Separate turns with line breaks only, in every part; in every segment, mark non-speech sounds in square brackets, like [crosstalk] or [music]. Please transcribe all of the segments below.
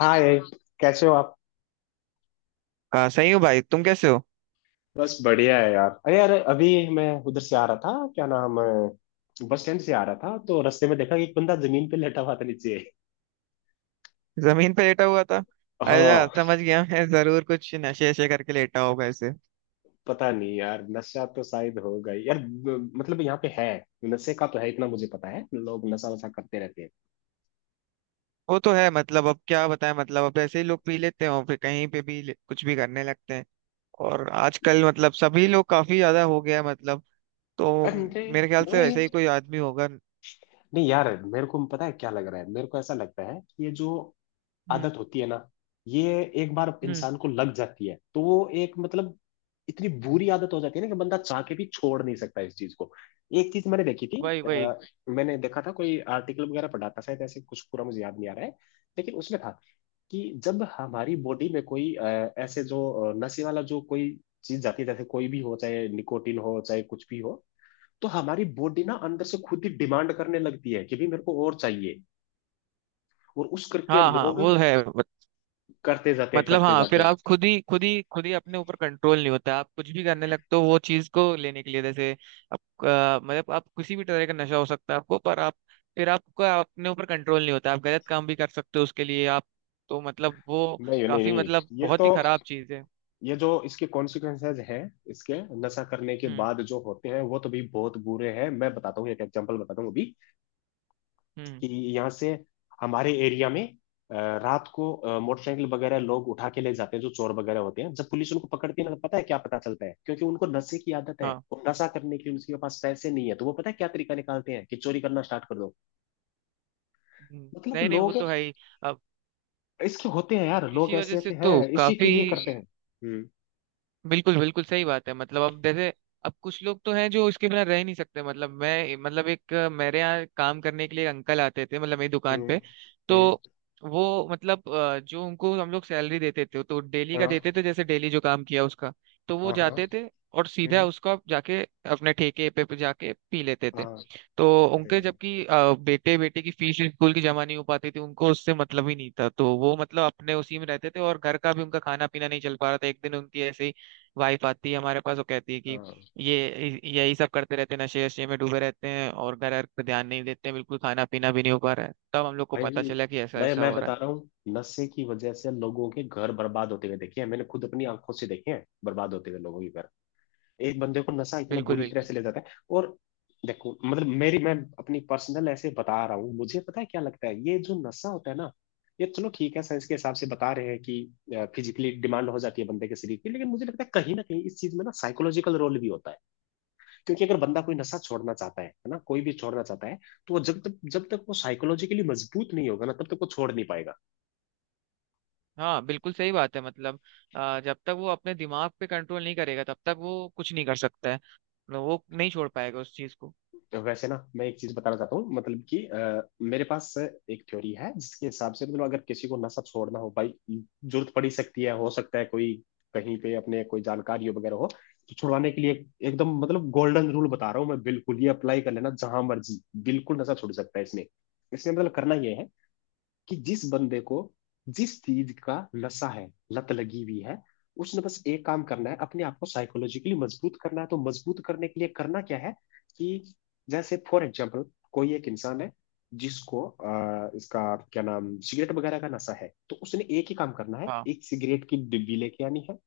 हाँ ये। कैसे हो आप।
हाँ, सही हूँ भाई। तुम कैसे हो?
बस बढ़िया है यार। अरे यार अभी मैं उधर से आ रहा था, क्या नाम है, बस स्टैंड से आ रहा था, तो रास्ते में देखा कि एक बंदा जमीन पे लेटा हुआ था नीचे।
जमीन पे लेटा हुआ था? अरे यार,
हाँ।
समझ गया, मैं जरूर कुछ नशे वशे करके लेटा होगा ऐसे।
पता नहीं यार, नशा तो शायद होगा ही। यार मतलब यहाँ पे है नशे का तो है, इतना मुझे पता है, लोग नशा वशा करते रहते हैं।
वो तो है, मतलब अब क्या बताएं, मतलब अब ऐसे ही लोग पी लेते हैं और फिर कहीं पे भी कुछ भी करने लगते हैं। और आजकल मतलब सभी लोग काफी ज्यादा हो गया है, मतलब तो
अरे
मेरे ख्याल से ऐसे ही
नहीं
कोई आदमी होगा।
नहीं यार, मेरे को पता है क्या लग रहा है। मेरे को ऐसा लगता है कि ये जो
हम्म।
आदत होती है ना, ये एक बार
हम्म।
इंसान को लग जाती है तो वो एक मतलब इतनी बुरी आदत हो जाती है ना कि बंदा चाह के भी छोड़ नहीं सकता इस चीज को। एक चीज मैंने देखी थी।
वही वही।
अ, मैंने देखा था, कोई आर्टिकल वगैरह पढ़ा था शायद ऐसे कुछ, पूरा मुझे याद नहीं आ रहा है, लेकिन उसमें था कि जब हमारी बॉडी में कोई ऐसे जो नशे वाला जो कोई चीज जाती है, जैसे कोई भी हो, चाहे निकोटिन हो चाहे कुछ भी हो, तो हमारी बॉडी ना अंदर से खुद ही डिमांड करने लगती है कि भी मेरे को और चाहिए। और उस करके
हाँ हाँ,
लोग
वो है,
करते जाते हैं,
मतलब
करते
हाँ,
जाते
फिर
हैं।
आप खुद ही अपने ऊपर कंट्रोल नहीं होता, आप कुछ भी करने लगते हो वो चीज को लेने के लिए। जैसे आप, मतलब आप, किसी भी तरह का नशा हो सकता है आपको, पर आप फिर आपका अपने ऊपर कंट्रोल नहीं होता, आप गलत काम भी कर सकते हो उसके लिए। आप, तो मतलब वो
नहीं नहीं
काफी मतलब
नहीं ये तो,
बहुत ही खराब चीज है।
ये जो इसके कॉन्सिक्वेंसेस हैं इसके, नशा करने के
हम्म।
बाद जो होते हैं वो तो भी बहुत बुरे हैं। मैं बताता हूँ, एक एग्जांपल बताता हूँ अभी
हम्म।
कि यहाँ से हमारे एरिया में अ, रात को मोटरसाइकिल वगैरह लोग उठा के ले जाते हैं जो चोर वगैरह होते हैं। जब पुलिस उनको पकड़ती है ना तो पता है क्या पता चलता है, क्योंकि उनको नशे की आदत है
हाँ।
और नशा करने के लिए उनके पास पैसे नहीं है, तो वो पता है क्या तरीका निकालते हैं कि चोरी करना स्टार्ट कर दो। मतलब
नहीं नहीं, वो
लोग
तो है ही। अब
इसके होते हैं यार, लोग
इसी वजह
ऐसे
से
ऐसे
तो
हैं, इसी के
काफी।
लिए करते हैं। हम्म।
बिल्कुल बिल्कुल सही बात है, मतलब अब जैसे, अब कुछ लोग तो हैं जो इसके बिना रह ही नहीं सकते, मतलब मैं, मतलब एक, मेरे यहाँ काम करने के लिए एक अंकल आते थे, मतलब मेरी दुकान
हम्म।
पे। तो
हम्म।
वो मतलब, जो उनको हम लोग सैलरी देते थे तो डेली का
हाँ
देते थे, जैसे डेली जो काम किया उसका। तो वो
हाँ हाँ।
जाते थे और सीधा
हम्म,
उसका जाके अपने ठेके पे पे जाके पी लेते थे।
हाँ।
तो उनके,
अरे
जबकि बेटे बेटे की फीस स्कूल की जमा नहीं हो पाती थी, उनको उससे मतलब ही नहीं था, तो वो मतलब अपने उसी में रहते थे और घर का भी उनका खाना पीना नहीं चल पा रहा था। एक दिन उनकी ऐसे ही वाइफ आती है हमारे पास, वो कहती है कि
हाँ
ये यही सब करते रहते हैं, नशे वशे में डूबे रहते हैं और घर घर पे ध्यान नहीं देते हैं बिल्कुल, खाना पीना भी नहीं हो पा रहा है। तब हम लोग को पता
भाई,
चला कि ऐसा
भाई
ऐसा
मैं
हो रहा
बता रहा
है।
हूँ, नशे की वजह से लोगों के घर बर्बाद होते हुए देखे हैं मैंने, खुद अपनी आंखों से देखे हैं बर्बाद होते हुए लोगों के घर। एक बंदे को नशा इतना
बिल्कुल
बुरी तरह
बिल्कुल।
से ले जाता है। और देखो मतलब मेरी, मैं अपनी पर्सनल ऐसे बता रहा हूँ, मुझे पता है क्या लगता है। ये जो नशा होता है ना, ये चलो ठीक है, साइंस के हिसाब से बता रहे हैं कि फिजिकली डिमांड हो जाती है बंदे के शरीर की, लेकिन मुझे लगता है कहीं ना कहीं इस चीज में ना साइकोलॉजिकल रोल भी होता है। क्योंकि अगर बंदा कोई नशा छोड़ना चाहता है ना, कोई भी छोड़ना चाहता है, तो वो जब तक वो साइकोलॉजिकली मजबूत नहीं होगा ना, तब तक वो छोड़ नहीं पाएगा।
हाँ, बिल्कुल सही बात है, मतलब जब तक वो अपने दिमाग पे कंट्रोल नहीं करेगा, तब तक वो कुछ नहीं कर सकता है, मतलब वो नहीं छोड़ पाएगा उस चीज को।
वैसे ना मैं एक चीज बताना चाहता हूँ, मतलब कि मेरे पास एक थ्योरी है जिसके हिसाब से, मतलब अगर किसी को नशा छोड़ना हो, भाई जरूरत पड़ ही सकती है, हो सकता है कोई कहीं पे अपने कोई जानकारी हो वगैरह हो, तो छुड़वाने के लिए एकदम मतलब गोल्डन रूल बता रहा हूँ मैं, बिल्कुल ये अप्लाई कर लेना जहां मर्जी, बिल्कुल नशा छुड़ सकता है इसमें। इसमें मतलब करना ये है कि जिस बंदे को जिस चीज का नशा है, लत लगी हुई है, उसने बस एक काम करना है अपने आप को साइकोलॉजिकली मजबूत करना है। तो मजबूत करने के लिए करना क्या है कि जैसे फॉर एग्जाम्पल कोई एक इंसान है जिसको इसका क्या नाम, सिगरेट वगैरह का नशा है, तो उसने एक ही काम करना है,
हाँ
एक सिगरेट की डिब्बी लेके आनी है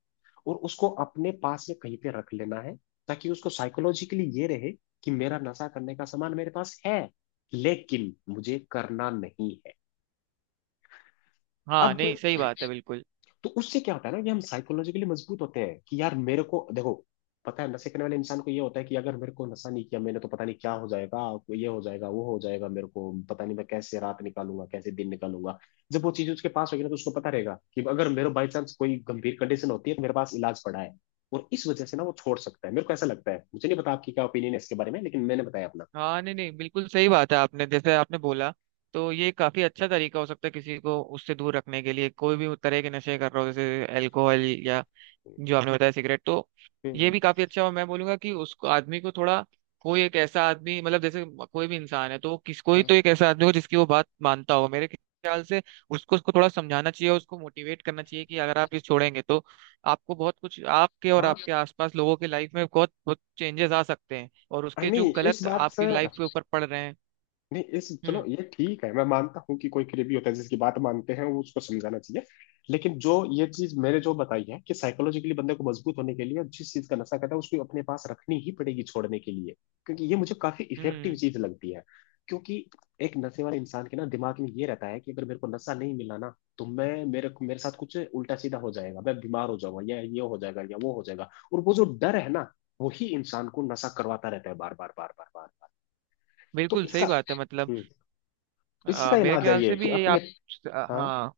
और उसको अपने पास में कहीं पे रख लेना है, ताकि उसको साइकोलॉजिकली ये रहे कि मेरा नशा करने का सामान मेरे पास है लेकिन मुझे करना नहीं है।
हाँ,
अब
नहीं, सही बात है बिल्कुल।
तो उससे क्या होता है ना कि हम साइकोलॉजिकली मजबूत होते हैं कि यार मेरे को देखो, पता है नशे करने वाले इंसान को ये होता है कि अगर मेरे को नशा नहीं किया मैंने तो पता नहीं क्या हो जाएगा, ये हो जाएगा, वो हो जाएगा, मेरे को पता नहीं मैं कैसे रात निकालूंगा कैसे दिन निकालूंगा। जब वो चीज उसके पास होगी ना तो उसको पता रहेगा कि अगर मेरे बाई चांस कोई गंभीर कंडीशन होती है तो मेरे पास इलाज पड़ा है। और इस वजह से ना वो छोड़ सकता है, मेरे को ऐसा लगता है। मुझे नहीं पता आपकी क्या ओपिनियन है इसके बारे में, लेकिन मैंने बताया अपना।
हाँ, नहीं नहीं, बिल्कुल सही बात है, आपने जैसे आपने बोला तो ये काफी अच्छा तरीका हो सकता है किसी को उससे दूर रखने के लिए। कोई भी तरह के नशे कर रहा हो, जैसे अल्कोहल या जो आपने बताया सिगरेट, तो ये
हम्म,
भी काफी अच्छा। और मैं बोलूंगा कि उसको आदमी को थोड़ा, कोई एक ऐसा आदमी, मतलब जैसे कोई भी इंसान है तो वो किस कोई
हाँ।
तो एक ऐसा आदमी हो जिसकी वो बात मानता हो मेरे ख्याल से। उसको उसको थोड़ा समझाना चाहिए, उसको मोटिवेट करना चाहिए कि अगर आप ये छोड़ेंगे तो आपको बहुत कुछ, आपके और आपके आसपास लोगों की लाइफ में बहुत बहुत चेंजेस आ सकते हैं, और
हाँ
उसके जो
नहीं इस
गलत
बात से,
आपकी लाइफ के ऊपर पड़ रहे हैं।
नहीं इस चलो
हम्म।
ये ठीक है, मैं मानता हूँ कि कोई करीबी होता है जिसकी बात मानते हैं वो, उसको समझाना चाहिए। लेकिन जो ये चीज मैंने जो बताई है कि साइकोलॉजिकली बंदे को मजबूत होने के लिए जिस चीज का नशा करता है उसको अपने पास रखनी ही पड़ेगी छोड़ने के लिए, क्योंकि ये मुझे काफी इफेक्टिव
हम्म।
चीज लगती है। क्योंकि एक नशे वाले इंसान के ना दिमाग में ये रहता है कि अगर मेरे को नशा नहीं मिला ना तो मैं मेरे मेरे साथ कुछ उल्टा सीधा हो जाएगा, मैं बीमार हो जाऊंगा या ये हो जाएगा या वो हो जाएगा, और वो जो डर है ना, वही इंसान को नशा करवाता रहता है बार बार बार बार बार बार। तो
बिल्कुल
इसका,
सही बात है, मतलब
हम्म, इसी का
मेरे
इलाज है
ख्याल
ये
से भी
कि
ये
अपने।
आप।
हाँ
हाँ,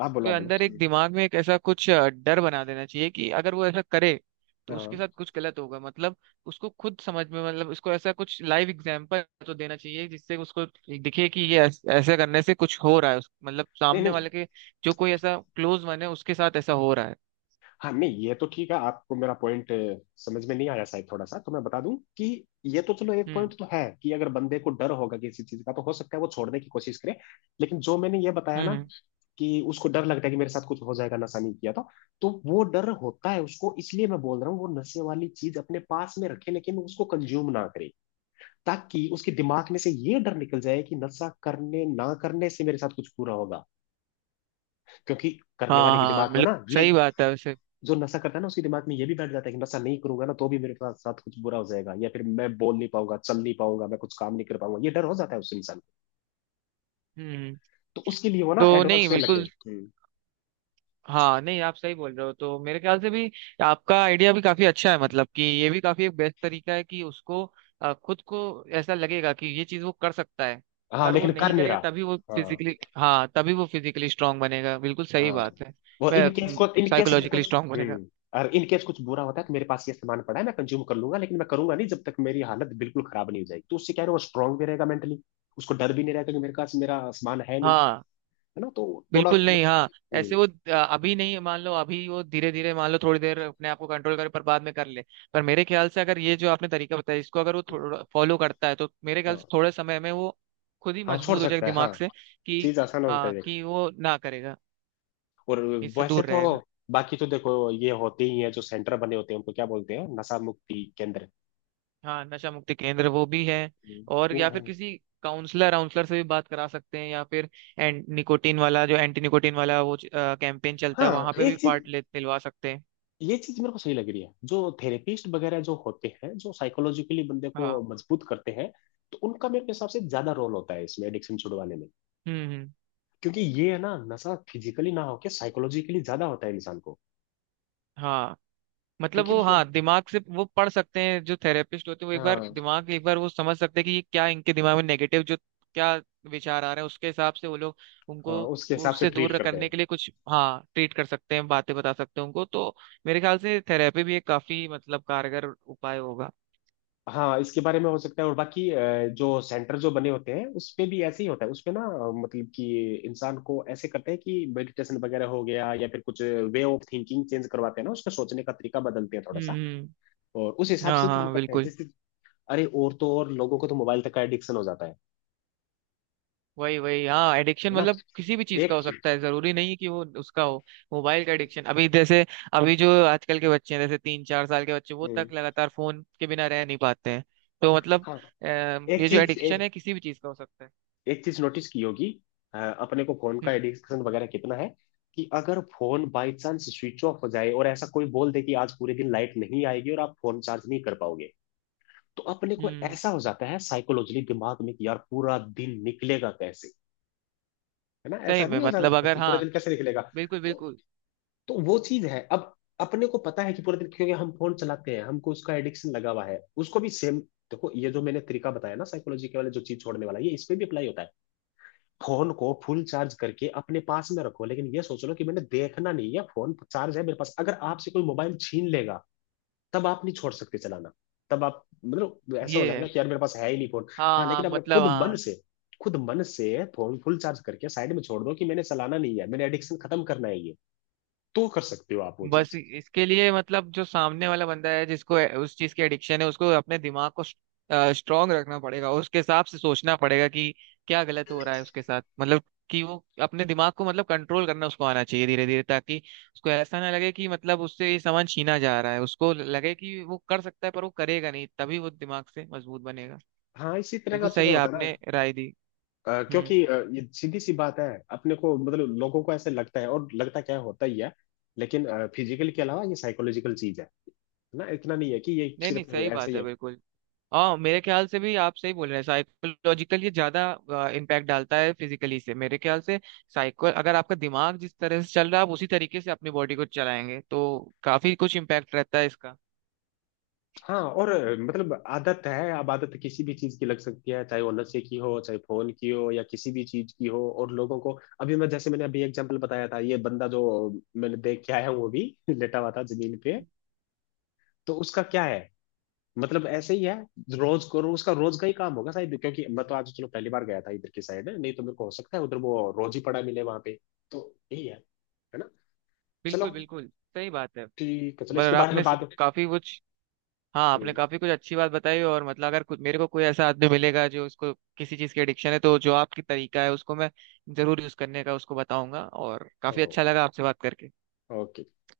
आप बोलो
उसके
आप बोलो।
अंदर एक दिमाग में एक ऐसा कुछ, डर बना देना चाहिए कि अगर वो ऐसा करे तो उसके
हाँ।
साथ कुछ गलत होगा, मतलब उसको खुद समझ में, मतलब उसको ऐसा कुछ लाइव एग्जांपल तो देना चाहिए जिससे उसको दिखे कि ये ऐसा करने से कुछ हो रहा है मतलब
नहीं
सामने
नहीं
वाले के, जो कोई ऐसा क्लोज मन है उसके साथ ऐसा हो रहा है।
हाँ नहीं ये तो ठीक है, आपको मेरा पॉइंट समझ में नहीं आया शायद थोड़ा सा, तो मैं बता दूं कि ये तो चलो एक
हम्म।
पॉइंट तो है कि अगर बंदे को डर होगा किसी चीज का तो हो सकता है वो छोड़ने की कोशिश करे, लेकिन जो मैंने ये बताया ना
हम्म।
कि उसको डर लगता है कि मेरे साथ कुछ हो जाएगा नशा नहीं किया तो वो डर होता है उसको, इसलिए मैं बोल रहा हूँ वो नशे वाली चीज अपने पास में रखे लेकिन उसको कंज्यूम ना करे, ताकि उसके दिमाग में से ये डर निकल जाए कि नशा करने ना करने से मेरे साथ कुछ बुरा होगा। क्योंकि करने
हाँ
वाले के
हाँ,
दिमाग में
मतलब
ना ये,
सही बात है वैसे।
जो नशा करता है ना उसके दिमाग में ये भी बैठ जाता है कि नशा नहीं करूंगा ना तो भी मेरे साथ साथ कुछ बुरा हो जाएगा या फिर मैं बोल नहीं पाऊंगा, चल नहीं पाऊंगा, मैं कुछ काम नहीं कर पाऊंगा, ये डर हो जाता है उस इंसान को।
हम्म।
तो उसके लिए वो ना
तो
एडवांस
नहीं,
में लगे।
बिल्कुल। हाँ, नहीं, आप सही बोल रहे हो, तो मेरे ख्याल से भी आपका आइडिया भी काफी अच्छा है, मतलब कि ये भी काफी एक बेस्ट तरीका है कि उसको, खुद को ऐसा लगेगा कि ये चीज वो कर सकता है,
हाँ।
पर वो
लेकिन कर
नहीं
नहीं
करेगा,
रहा।
तभी वो
हाँ
फिजिकली हाँ तभी वो फिजिकली स्ट्रांग बनेगा। बिल्कुल सही
हाँ।
बात है।
वो इन केस को, इन केस अगर
साइकोलॉजिकली
कुछ,
स्ट्रांग बनेगा।
हम्म, और इन केस कुछ बुरा होता है तो मेरे पास ये सामान पड़ा है मैं कंज्यूम कर लूंगा, लेकिन मैं करूंगा नहीं जब तक मेरी हालत बिल्कुल खराब नहीं हो जाएगी। तो उससे क्या है ना, वो स्ट्रांग भी रहेगा मेंटली, उसको डर भी नहीं रहेगा कि मेरे पास मेरा सामान है नहीं।
हाँ।
है ना, तो थोड़ा,
बिल्कुल, नहीं, हाँ। ऐसे
हम्म,
वो, अभी नहीं, मान लो अभी वो धीरे धीरे, मान लो थोड़ी देर अपने आप को कंट्रोल करे, पर बाद में कर ले। पर मेरे ख्याल से अगर ये जो आपने तरीका बताया इसको अगर वो थोड़ा फॉलो करता है तो मेरे ख्याल से
हाँ।
थोड़े समय में वो खुद ही
हाँ छोड़
मजबूत हो जाएगा
सकता है,
दिमाग
हाँ।
से। कि
चीज आसान हो सकता
हाँ,
है देखो।
कि वो ना करेगा,
और
इससे
वैसे
दूर
तो
रहेगा।
बाकी तो देखो ये होते ही हैं जो सेंटर बने होते हैं उनको क्या बोलते हैं, नशा मुक्ति केंद्र,
हाँ, नशा मुक्ति केंद्र वो भी है, और
वो
या
है।
फिर किसी काउंसलर काउंसलर से भी बात करा सकते हैं, या फिर एंड निकोटीन वाला जो एंटी निकोटीन वाला वो कैंपेन चलता है
हाँ
वहां पे भी
एक चीज,
पार्ट ले दिलवा सकते हैं।
ये चीज मेरे को सही लग रही है, जो थेरेपिस्ट वगैरह जो होते हैं जो साइकोलॉजिकली बंदे को
हाँ।
मजबूत करते हैं, तो उनका मेरे हिसाब से ज्यादा रोल होता है इसमें एडिक्शन छुड़वाने में।
हम्म। हम्म।
क्योंकि ये है ना, नशा फिजिकली ना होके साइकोलॉजिकली ज्यादा होता है इंसान को।
हाँ, मतलब
क्योंकि
वो,
उसको,
हाँ, दिमाग से वो पढ़ सकते हैं जो थेरेपिस्ट होते हैं, वो एक बार
हाँ,
दिमाग एक बार वो समझ सकते हैं कि ये क्या, इनके दिमाग में नेगेटिव जो क्या विचार आ रहे हैं उसके हिसाब से वो लोग
हाँ
उनको,
उसके
वो
हिसाब से
उससे
ट्रीट
दूर
करते हैं।
करने के लिए कुछ, हाँ, ट्रीट कर सकते हैं, बातें बता सकते हैं उनको। तो मेरे ख्याल से थेरेपी भी एक काफी मतलब कारगर उपाय होगा।
हाँ इसके बारे में हो सकता है। और बाकी जो सेंटर जो बने होते हैं उसपे भी ऐसे ही होता है, उसपे ना मतलब कि इंसान को ऐसे करते हैं कि मेडिटेशन वगैरह हो गया या फिर कुछ वे ऑफ थिंकिंग चेंज करवाते हैं ना, उसका सोचने का तरीका बदलते हैं थोड़ा
हम्म।
सा और उस हिसाब
हाँ
से ही काम
हाँ,
करते हैं
बिल्कुल।
जैसे। अरे और तो और लोगों को तो मोबाइल तक का एडिक्शन हो जाता है।
वही वही। हाँ, एडिक्शन
है ना।
मतलब किसी भी चीज का
एक,
हो सकता है, जरूरी नहीं है कि वो उसका हो। मोबाइल का एडिक्शन, अभी जैसे अभी जो आजकल के बच्चे हैं, जैसे तीन चार साल के बच्चे वो तक
हम्म,
लगातार फोन के बिना रह नहीं पाते हैं, तो मतलब
हाँ। एक
ये जो
चीज
एडिक्शन है किसी भी चीज का हो सकता है।
एक चीज नोटिस की होगी अपने को फोन का
हम्म।
एडिक्शन वगैरह कितना है कि अगर phone by chance switch off हो जाए और ऐसा कोई बोल दे कि आज पूरे दिन लाइट नहीं आएगी और आप फोन चार्ज नहीं कर पाओगे, तो अपने को
हम्म।
ऐसा हो जाता है साइकोलॉजिकली दिमाग में कि यार पूरा दिन निकलेगा कैसे। है ना,
सही
ऐसा
में
नहीं हो
मतलब,
जाता
अगर,
कि पूरा
हाँ,
दिन कैसे निकलेगा।
बिल्कुल
तो
बिल्कुल।
तो वो चीज है अब, अपने को पता है कि पूरे दिन क्योंकि हम फोन चलाते हैं हमको उसका एडिक्शन लगा हुआ है, उसको भी सेम देखो ये जो मैंने तरीका बताया ना साइकोलॉजी के वाले जो चीज छोड़ने वाला, ये इस पे भी अप्लाई होता है। फोन को फुल चार्ज करके अपने पास में रखो लेकिन ये सोच लो कि मैंने देखना नहीं है, फोन चार्ज है मेरे पास। अगर आपसे कोई मोबाइल छीन लेगा तब आप नहीं छोड़ सकते चलाना, तब आप मतलब ऐसे हो
ये
जाएगा
है।
कि यार मेरे पास है ही नहीं फोन।
हाँ
हाँ
हाँ,
लेकिन आप
मतलब
खुद मन
हाँ,
से खुद मन से फोन फुल चार्ज करके साइड में छोड़ दो कि मैंने चलाना नहीं है, मैंने एडिक्शन खत्म करना है ये, तो कर सकते हो आप वो
बस
चीज।
इसके लिए मतलब जो सामने वाला बंदा है जिसको उस चीज की एडिक्शन है, उसको अपने दिमाग को स्ट्रांग रखना पड़ेगा, उसके हिसाब से सोचना पड़ेगा कि क्या गलत हो रहा है उसके साथ, मतलब कि वो अपने दिमाग को मतलब कंट्रोल करना उसको आना चाहिए धीरे धीरे, ताकि उसको ऐसा ना लगे कि मतलब उससे ये सामान छीना जा रहा है, उसको लगे कि वो कर सकता है पर वो करेगा नहीं, तभी वो दिमाग से मजबूत बनेगा।
हाँ इसी तरह का
बिल्कुल
चुनाव
सही,
होता है
आपने
ना।
राय दी। हम्म।
क्योंकि ये सीधी सी बात है, अपने को मतलब लोगों को ऐसे लगता है, और लगता क्या है, होता ही है, लेकिन फिजिकल के अलावा ये साइकोलॉजिकल चीज है ना, इतना नहीं है कि ये
नहीं नहीं,
सिर्फ
सही
ऐसे
बात
ही
है
है।
बिल्कुल। हाँ, मेरे ख्याल से भी आप सही बोल रहे हैं, साइकोलॉजिकल ये ज्यादा इम्पैक्ट डालता है फिजिकली से, मेरे ख्याल से। साइको, अगर आपका दिमाग जिस तरह से चल रहा है आप उसी तरीके से अपनी बॉडी को चलाएंगे तो काफी कुछ इम्पैक्ट रहता है इसका।
हाँ और मतलब आदत है, अब आदत किसी भी चीज की लग सकती है, चाहे वो नशे की हो चाहे फोन की हो या किसी भी चीज की हो, और लोगों को अभी मैं जैसे, मैंने अभी एग्जांपल बताया था ये बंदा जो मैंने देख के आया हूँ वो भी [laughs] लेटा हुआ था जमीन पे, तो उसका क्या है, मतलब ऐसे ही है, रोज करो उसका रोज का ही काम होगा शायद, क्योंकि मैं तो आज चलो पहली बार गया था इधर की साइड, नहीं तो मेरे को हो सकता है उधर वो रोज ही पड़ा मिले वहां पे। तो यही है ना।
बिल्कुल
चलो
बिल्कुल सही बात है।
ठीक है चलो,
पर
इसके बारे में
आपने
बात।
काफी कुछ, हाँ आपने
हम्म,
काफी कुछ अच्छी बात बताई, और मतलब अगर कुछ मेरे को कोई ऐसा आदमी मिलेगा जो उसको किसी चीज की एडिक्शन है, तो जो आपकी तरीका है उसको मैं जरूर यूज करने का उसको बताऊंगा, और काफी
ओ-
अच्छा लगा आपसे बात करके।
ओके।